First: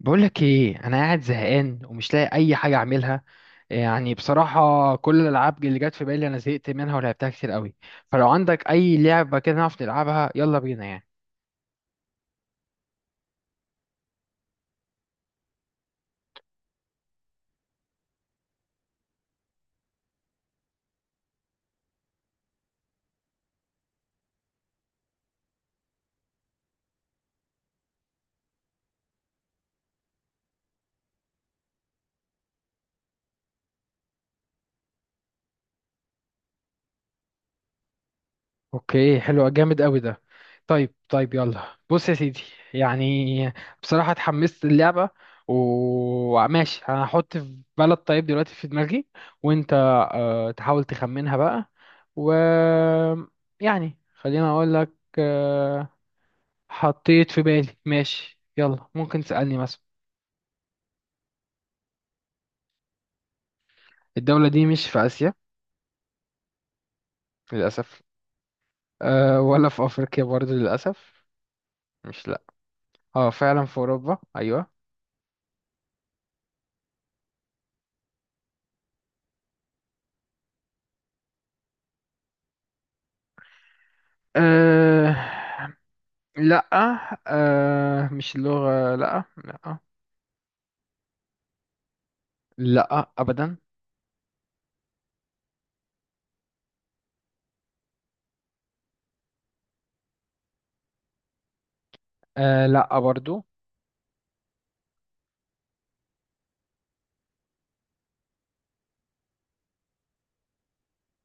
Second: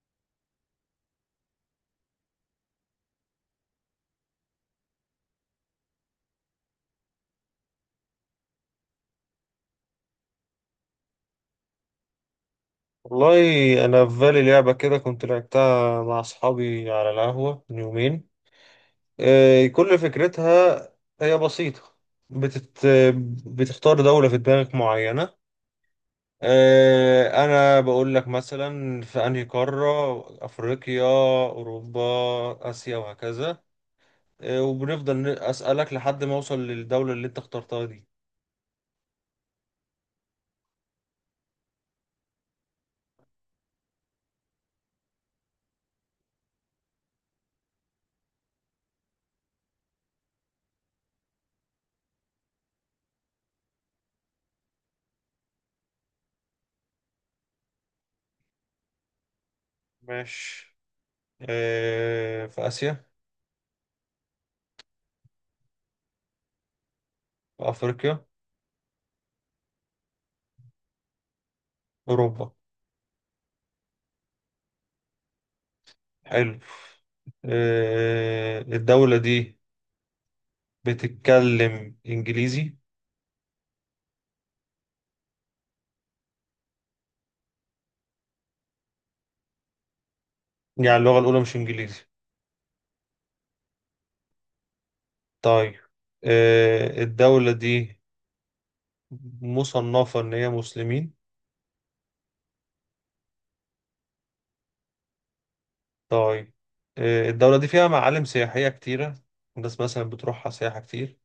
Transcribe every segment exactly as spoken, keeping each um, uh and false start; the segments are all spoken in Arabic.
بقولك ايه انا قاعد زهقان ومش لاقي اي حاجه اعملها. يعني بصراحه كل الالعاب اللي جت في بالي انا زهقت منها ولعبتها كتير قوي. فلو عندك اي لعبه كده نعرف نلعبها يلا بينا يعني. والله، انا في بالي لعبه كده كنت لعبتها مع اصحابي على القهوه من يومين. آه، كل فكرتها هي بسيطه. بتت... بتختار دوله في دماغك معينه. آه، انا بقول لك مثلا في انهي قاره؟ افريقيا، اوروبا، اسيا وهكذا. آه، وبنفضل ن- اسالك لحد ما اوصل للدوله اللي انت اخترتها دي. اوكي حلو جامد قوي ده. طيب طيب، يلا بص يا سيدي. يعني بصراحه اتحمست اللعبه، وماشي انا هحط في بلد طيب دلوقتي في دماغي، وانت آه، تحاول تخمنها بقى و يعني. خليني اقول لك، آه، حطيت في بالي، ماشي يلا ممكن تسألني مثلا. ماشي. آه، في اسيا؟ الدولة دي مش في آسيا في للأسف. افريقيا؟ أه، ولا في أفريقيا برضو للأسف. مش، لأ. اوروبا؟ اه فعلا في أوروبا، أيوة. حلو. آه، الدولة دي بتتكلم إنجليزي؟ أه، لأ. أه مش اللغة، لأ لأ. يعني اللغة الأولى مش إنجليزي؟ لأ أبدا. طيب. آه، الدولة دي مصنفة إن هي مسلمين؟ أه، لأ برضو. طيب. آه، الدولة دي فيها معالم سياحية كتيرة؟ الناس مثلا بتروحها سياحة كتير؟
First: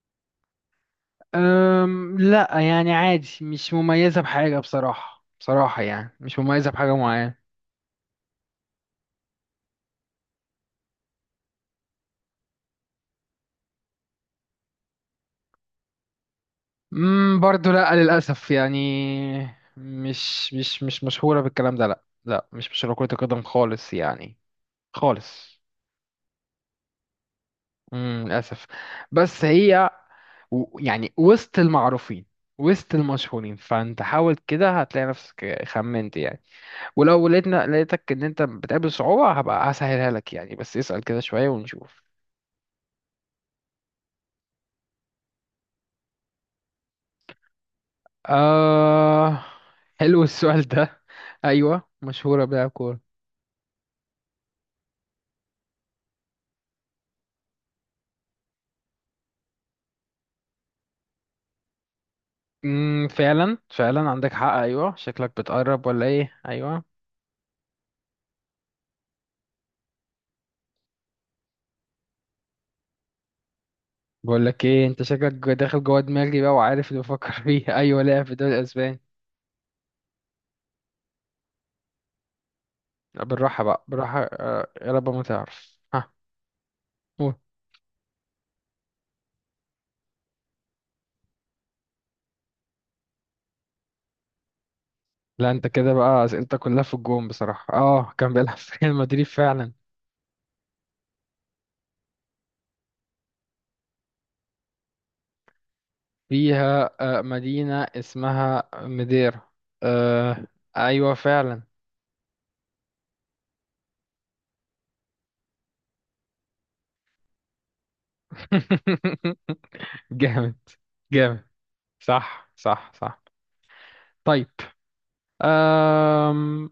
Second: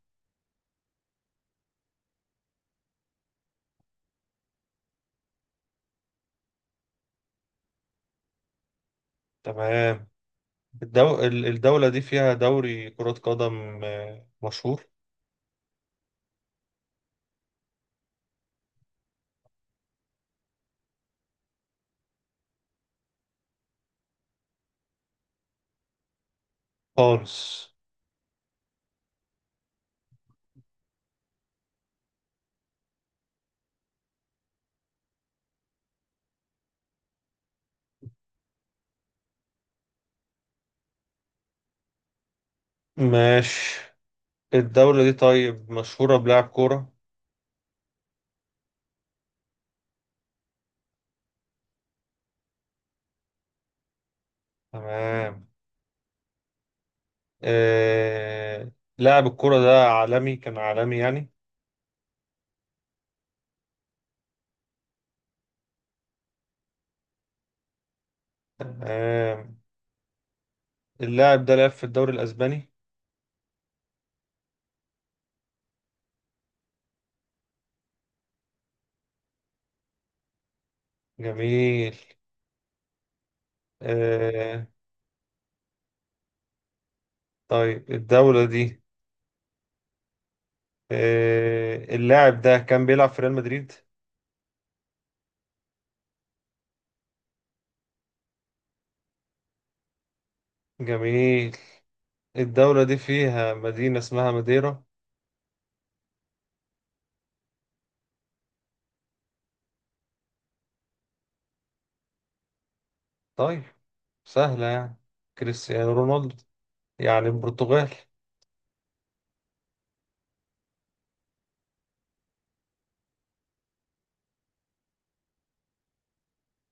أم لأ، يعني عادي مش مميزة بحاجة، بصراحة بصراحة يعني مش مميزة بحاجة معينة. تمام. الدو... ال- الدولة دي فيها دوري كرة قدم آه، مشهور؟ امم برضه لا للاسف يعني. مش مش مش مشهوره بالكلام ده، لا لا، مش مشهوره كره القدم خالص يعني. خالص. خالص. امم للاسف. بس هي و- يعني وسط المعروفين، وسط المشهورين، فانت حاول كده هتلاقي نفسك خمنت يعني. ولو لقيتنا لقيتك ان انت بتقابل صعوبة هبقى هسهلها لك يعني، بس اسأل كده شوية ونشوف. ماشي. الدولة دي طيب مشهورة بلعب كورة؟ آه، حلو السؤال ده. ايوه مشهورة بيها كورة. تمام. آه، لاعب الكرة ده عالمي، كان عالمي يعني. امم فعلا فعلا عندك حق، ايوه شكلك بتقرب ولا ايه؟ ايوه. آه، اللاعب ده لعب في الدوري الأسباني؟ بقول لك ايه، انت شكلك جو- داخل جوه دماغي بقى وعارف اللي بفكر فيه ايوه، لا في الدوري الاسباني. جميل. لا، بالراحه بقى بالراحه، آه، آه، يا رب ما تعرف، ها. قول. طيب الدولة دي، آه، اللاعب ده كان بيلعب في ريال مدريد؟ لا انت كده بقى اسئلتك كلها في الجون بصراحه، اه كان بيلعب في ريال مدريد فعلا. جميل. الدولة دي فيها مدينة اسمها ماديرا؟ فيها آه، مدينه اسمها مديرا. آه ايوه فعلا. طيب. سهلة يعني. كريستيانو رونالدو، يعني البرتغال. جامد جامد. صح صح صح. طيب. أم...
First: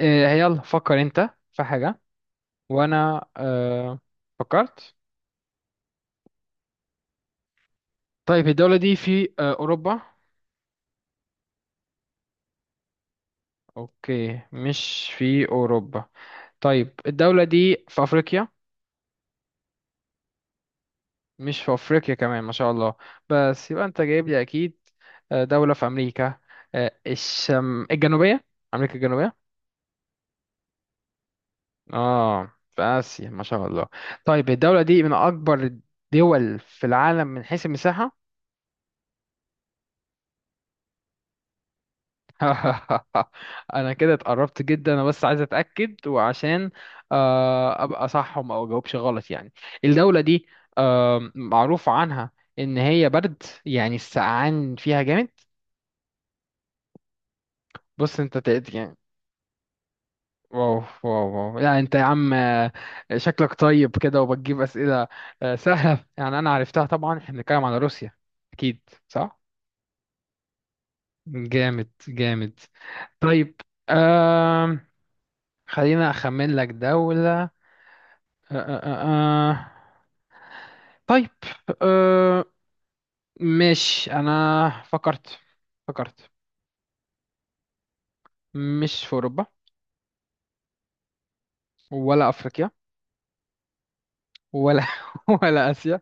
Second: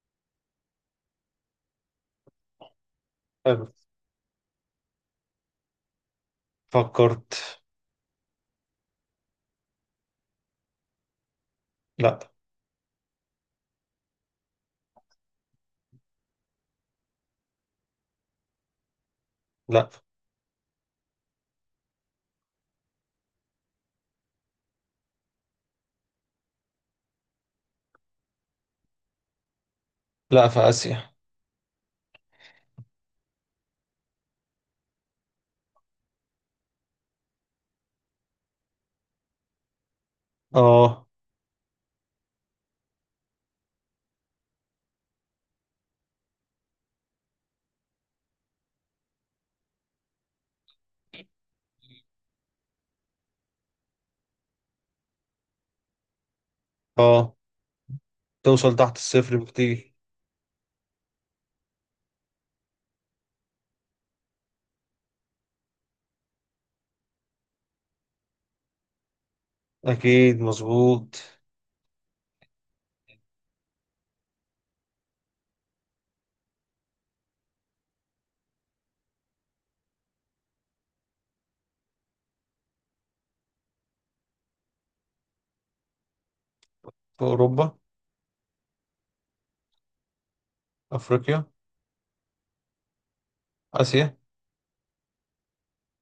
آه، يلا فكر انت في حاجة، وانا حلو. آه، فكرت. فكرت. طيب الدولة دي في آه، اوروبا؟ لا، اوكي مش في اوروبا. طيب الدولة دي في افريقيا؟ لا، مش في افريقيا كمان ما شاء الله. بس يبقى انت جايب لي اكيد آه، دولة في امريكا، آه، الشم الجنوبية، امريكا الجنوبية. لا. في آسيا. اه في اسيا ما شاء الله. طيب الدولة دي من اكبر الدول في العالم من حيث المساحة. اه، انا كده اتقربت جدا، انا بس عايز اتاكد وعشان آه، ابقى صح وما اجاوبش غلط يعني. الدوله دي آه، معروف عنها ان هي برد، يعني السقعان فيها جامد. اه. بص انت تقد توصل يعني. تحت الصفر بكتير. واو واو واو، لا انت يا عم، آه، شكلك طيب كده وبتجيب اسئله آه، سهله يعني، انا عرفتها طبعا، احنا بنتكلم على روسيا. اكيد صح. أكيد مظبوط. جامد جامد. طيب. آم، خلينا اخمن لك دوله. أه أه أه. آه. طيب. أه. ماشي أنا فكرت. فكرت. في أوروبا؟ مش في أوروبا. أفريقيا؟ ولا أفريقيا. آسيا؟ ولا ولا آسيا.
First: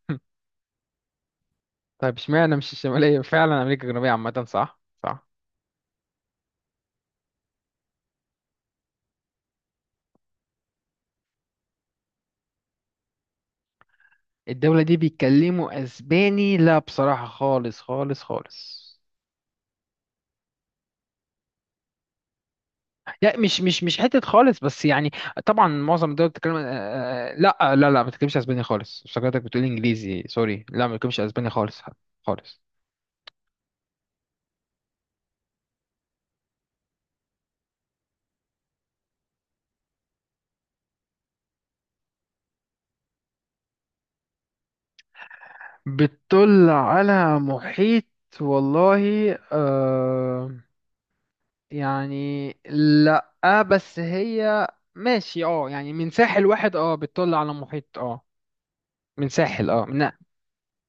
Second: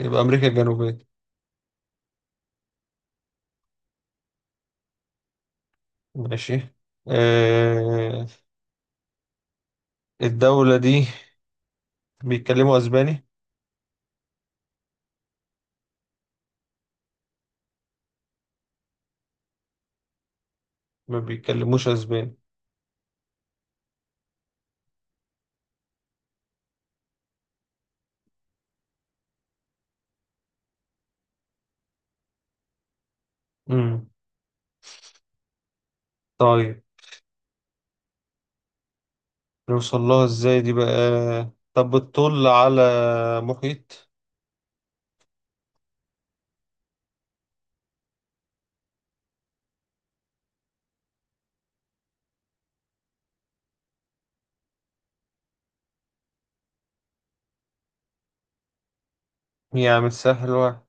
يبقى أمريكا الجنوبية. طيب اشمعنى مش الشمالية؟ فعلا أمريكا الجنوبية عامة، صح صح. ماشي. آه، الدولة دي بيتكلموا أسباني؟ الدولة دي بيتكلموا أسباني؟ لا بصراحة خالص خالص خالص. ما بيتكلموش أسباني. لا مش مش مش حتة خالص بس يعني. طبعا معظم الدول بتتكلم آه، آه، آه، لا، آه، لا لا ما بتتكلمش اسباني خالص، افتكرتك بتقول انجليزي، سوري، لا ما بتتكلمش اسباني خالص. خالص. مم. طيب. نوصل لها إزاي دي بقى؟ طب بتطل على محيط؟ بتطل على محيط؟ والله آه. يعني لأ. بس هي. ماشي اه يعني من ساحل واحد، اه بتطل على محيط اه. من ساحل اه يعني من. مش سهل واحد.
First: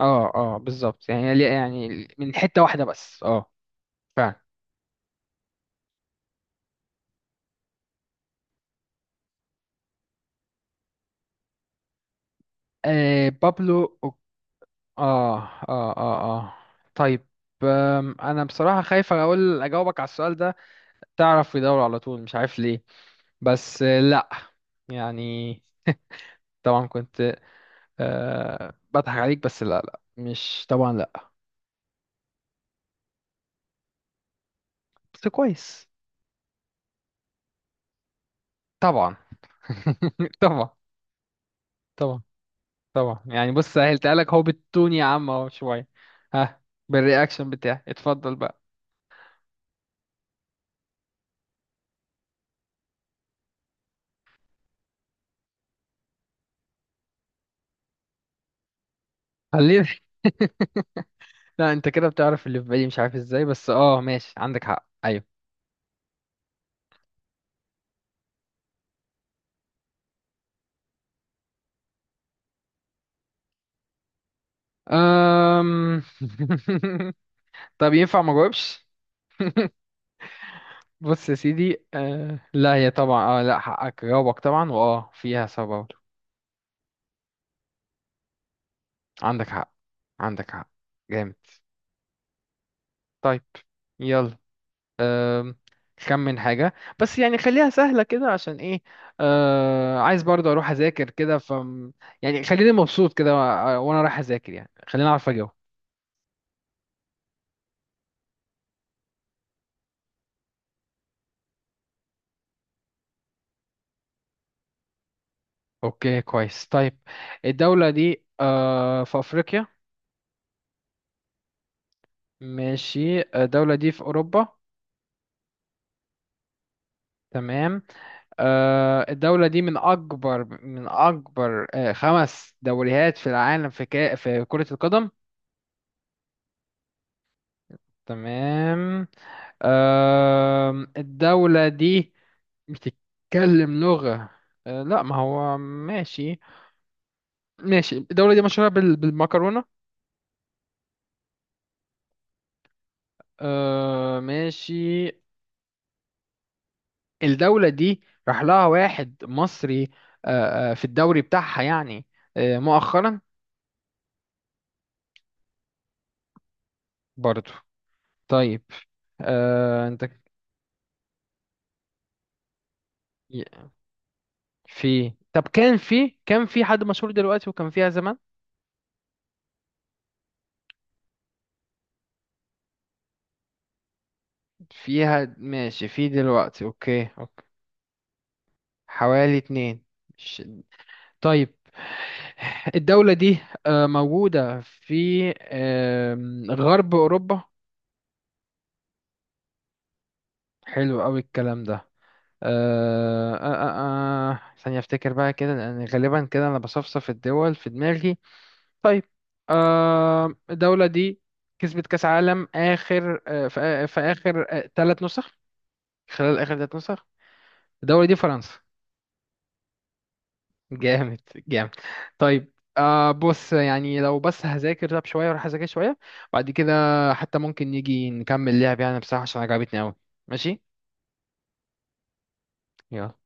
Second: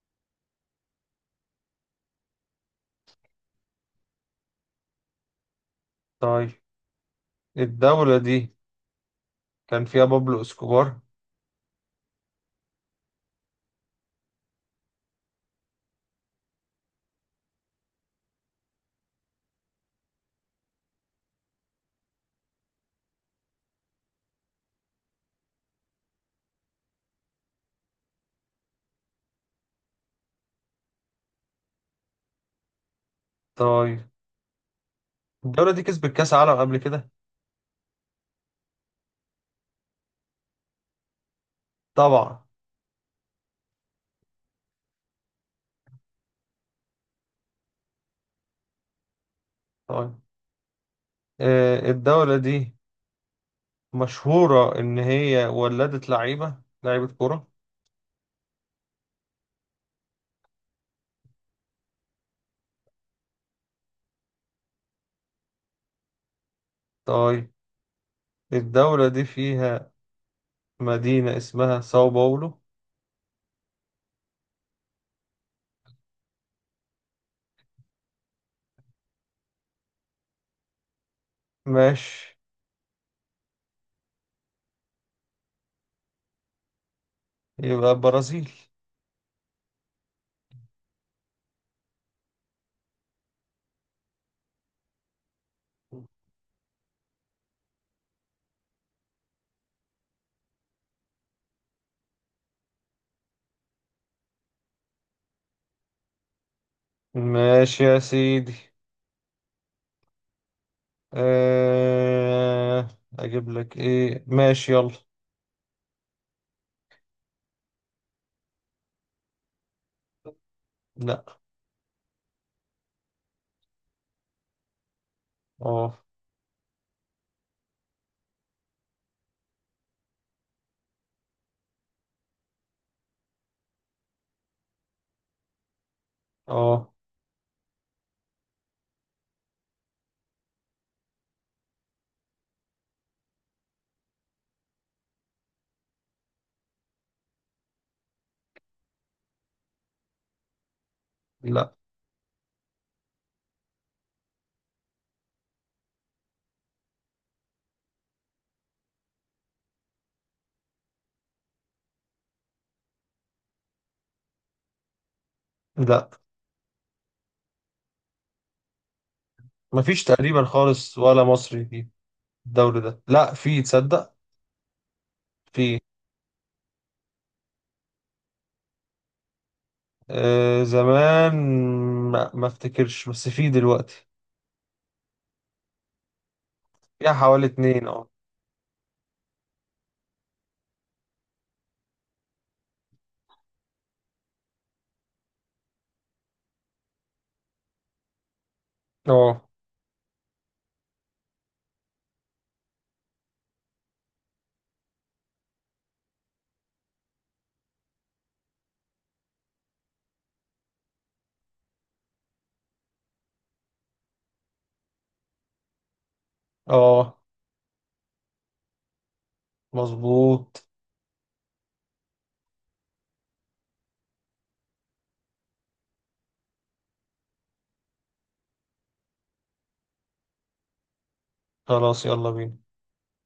اه اه بالظبط، يعني ليه- يعني من حتة واحدة بس اه. فعلا. طيب الدولة دي كان فيها بابلو اسكوبار؟ آه بابلو أو- اه اه اه. اه طيب. آم، انا بصراحة خايف اقول اجاوبك على السؤال ده، تعرف في دوري على طول مش عارف ليه، بس آه، لا يعني، طبعا كنت أه بضحك عليك، بس لا لا مش طبعا لا. طيب بس الدولة دي كويس. كسبت كأس عالم قبل كده؟ طبعا. طبعا. طبعا. طبعا. طبعا يعني بص سهلتها لك، هو بالتون يا عم اهو شوية. ها. بالرياكشن بتاعي اتفضل بقى. طيب، آه الدولة دي مشهورة إن هي ولدت لعيبة لعيبة كرة. خلينا. لا انت كده بتعرف اللي في بالي مش عارف ازاي، بس اه ماشي عندك حق ايوه. طيب الدولة دي فيها مدينة اسمها ساو باولو؟ أم... طب ينفع ما جاوبش؟ بص يا سيدي، ماشي. أه... لا هي طبعا اه، لا حقك جاوبك طبعا، واه فيها سبب. يبقى برازيل. عندك حق. عندك حق. جامد. طيب. يلا. أم، خمن حاجة، بس يعني خليها سهلة كده عشان ايه، آه عايز برضه اروح اذاكر كده ف يعني. خليني مبسوط كده وأ- وانا رايح اذاكر، يعني خليني اعرف اجاوب. ماشي يا سيدي. أه... أجيب لك إيه؟ ماشي، يلا. اوكي كويس طيب. الدولة دي آه في افريقيا؟ لا. ماشي الدولة دي في اوروبا؟ اه، تمام. آه الدولة دي من اكبر من اكبر آه خمس دوريات في العالم في كا... في كرة القدم؟ اه. تمام. أم، الدولة دي بتتكلم لغة أه، لا ما هو ماشي. ماشي الدولة دي مشهورة بال- بالمكرونة؟ لا، أه، ماشي. الدولة دي راح لها واحد مصري أه، أه، في الدوري بتاعها يعني، أه، مؤخرا؟ لا. برضو. طيب. أه، انت. مفيش تقريبا خالص ولا مصري في الدوري ده، لا، في تصدق. في، طب كان في، في كان في حد مشهور دلوقتي وكان فيها زمان. آه زمان، ما ما افتكرش، بس في دلوقتي فيها ماشي في دلوقتي، اوكي فيها اوكي. حوالي اتنين. اه، حوالي اتنين. مش. طيب. الدولة دي آه، موجودة في آم، غرب أوروبا. اه، حلو أوي الكلام ده. آه، آه، آه، آه، ثانية أفتكر بقى كده لأن غالبا كده أنا بصفصف الدول في دماغي. طيب. آه، الدولة دي كسبت كأس عالم آخر آه، في آ- في آخر ثلاث نسخ، خلال آخر ثلاث نسخ. اه. الدولة دي فرنسا. مظبوط. جامد جامد. طيب. آه بص يعني لو بس هذاكر راب شوية وراح أذاكر شوية بعد كده، حتى ممكن نيجي نكمل لعب يعني بصراحة عشان عجبتني أوي. ماشي. خلاص، يلا بينا. يلا.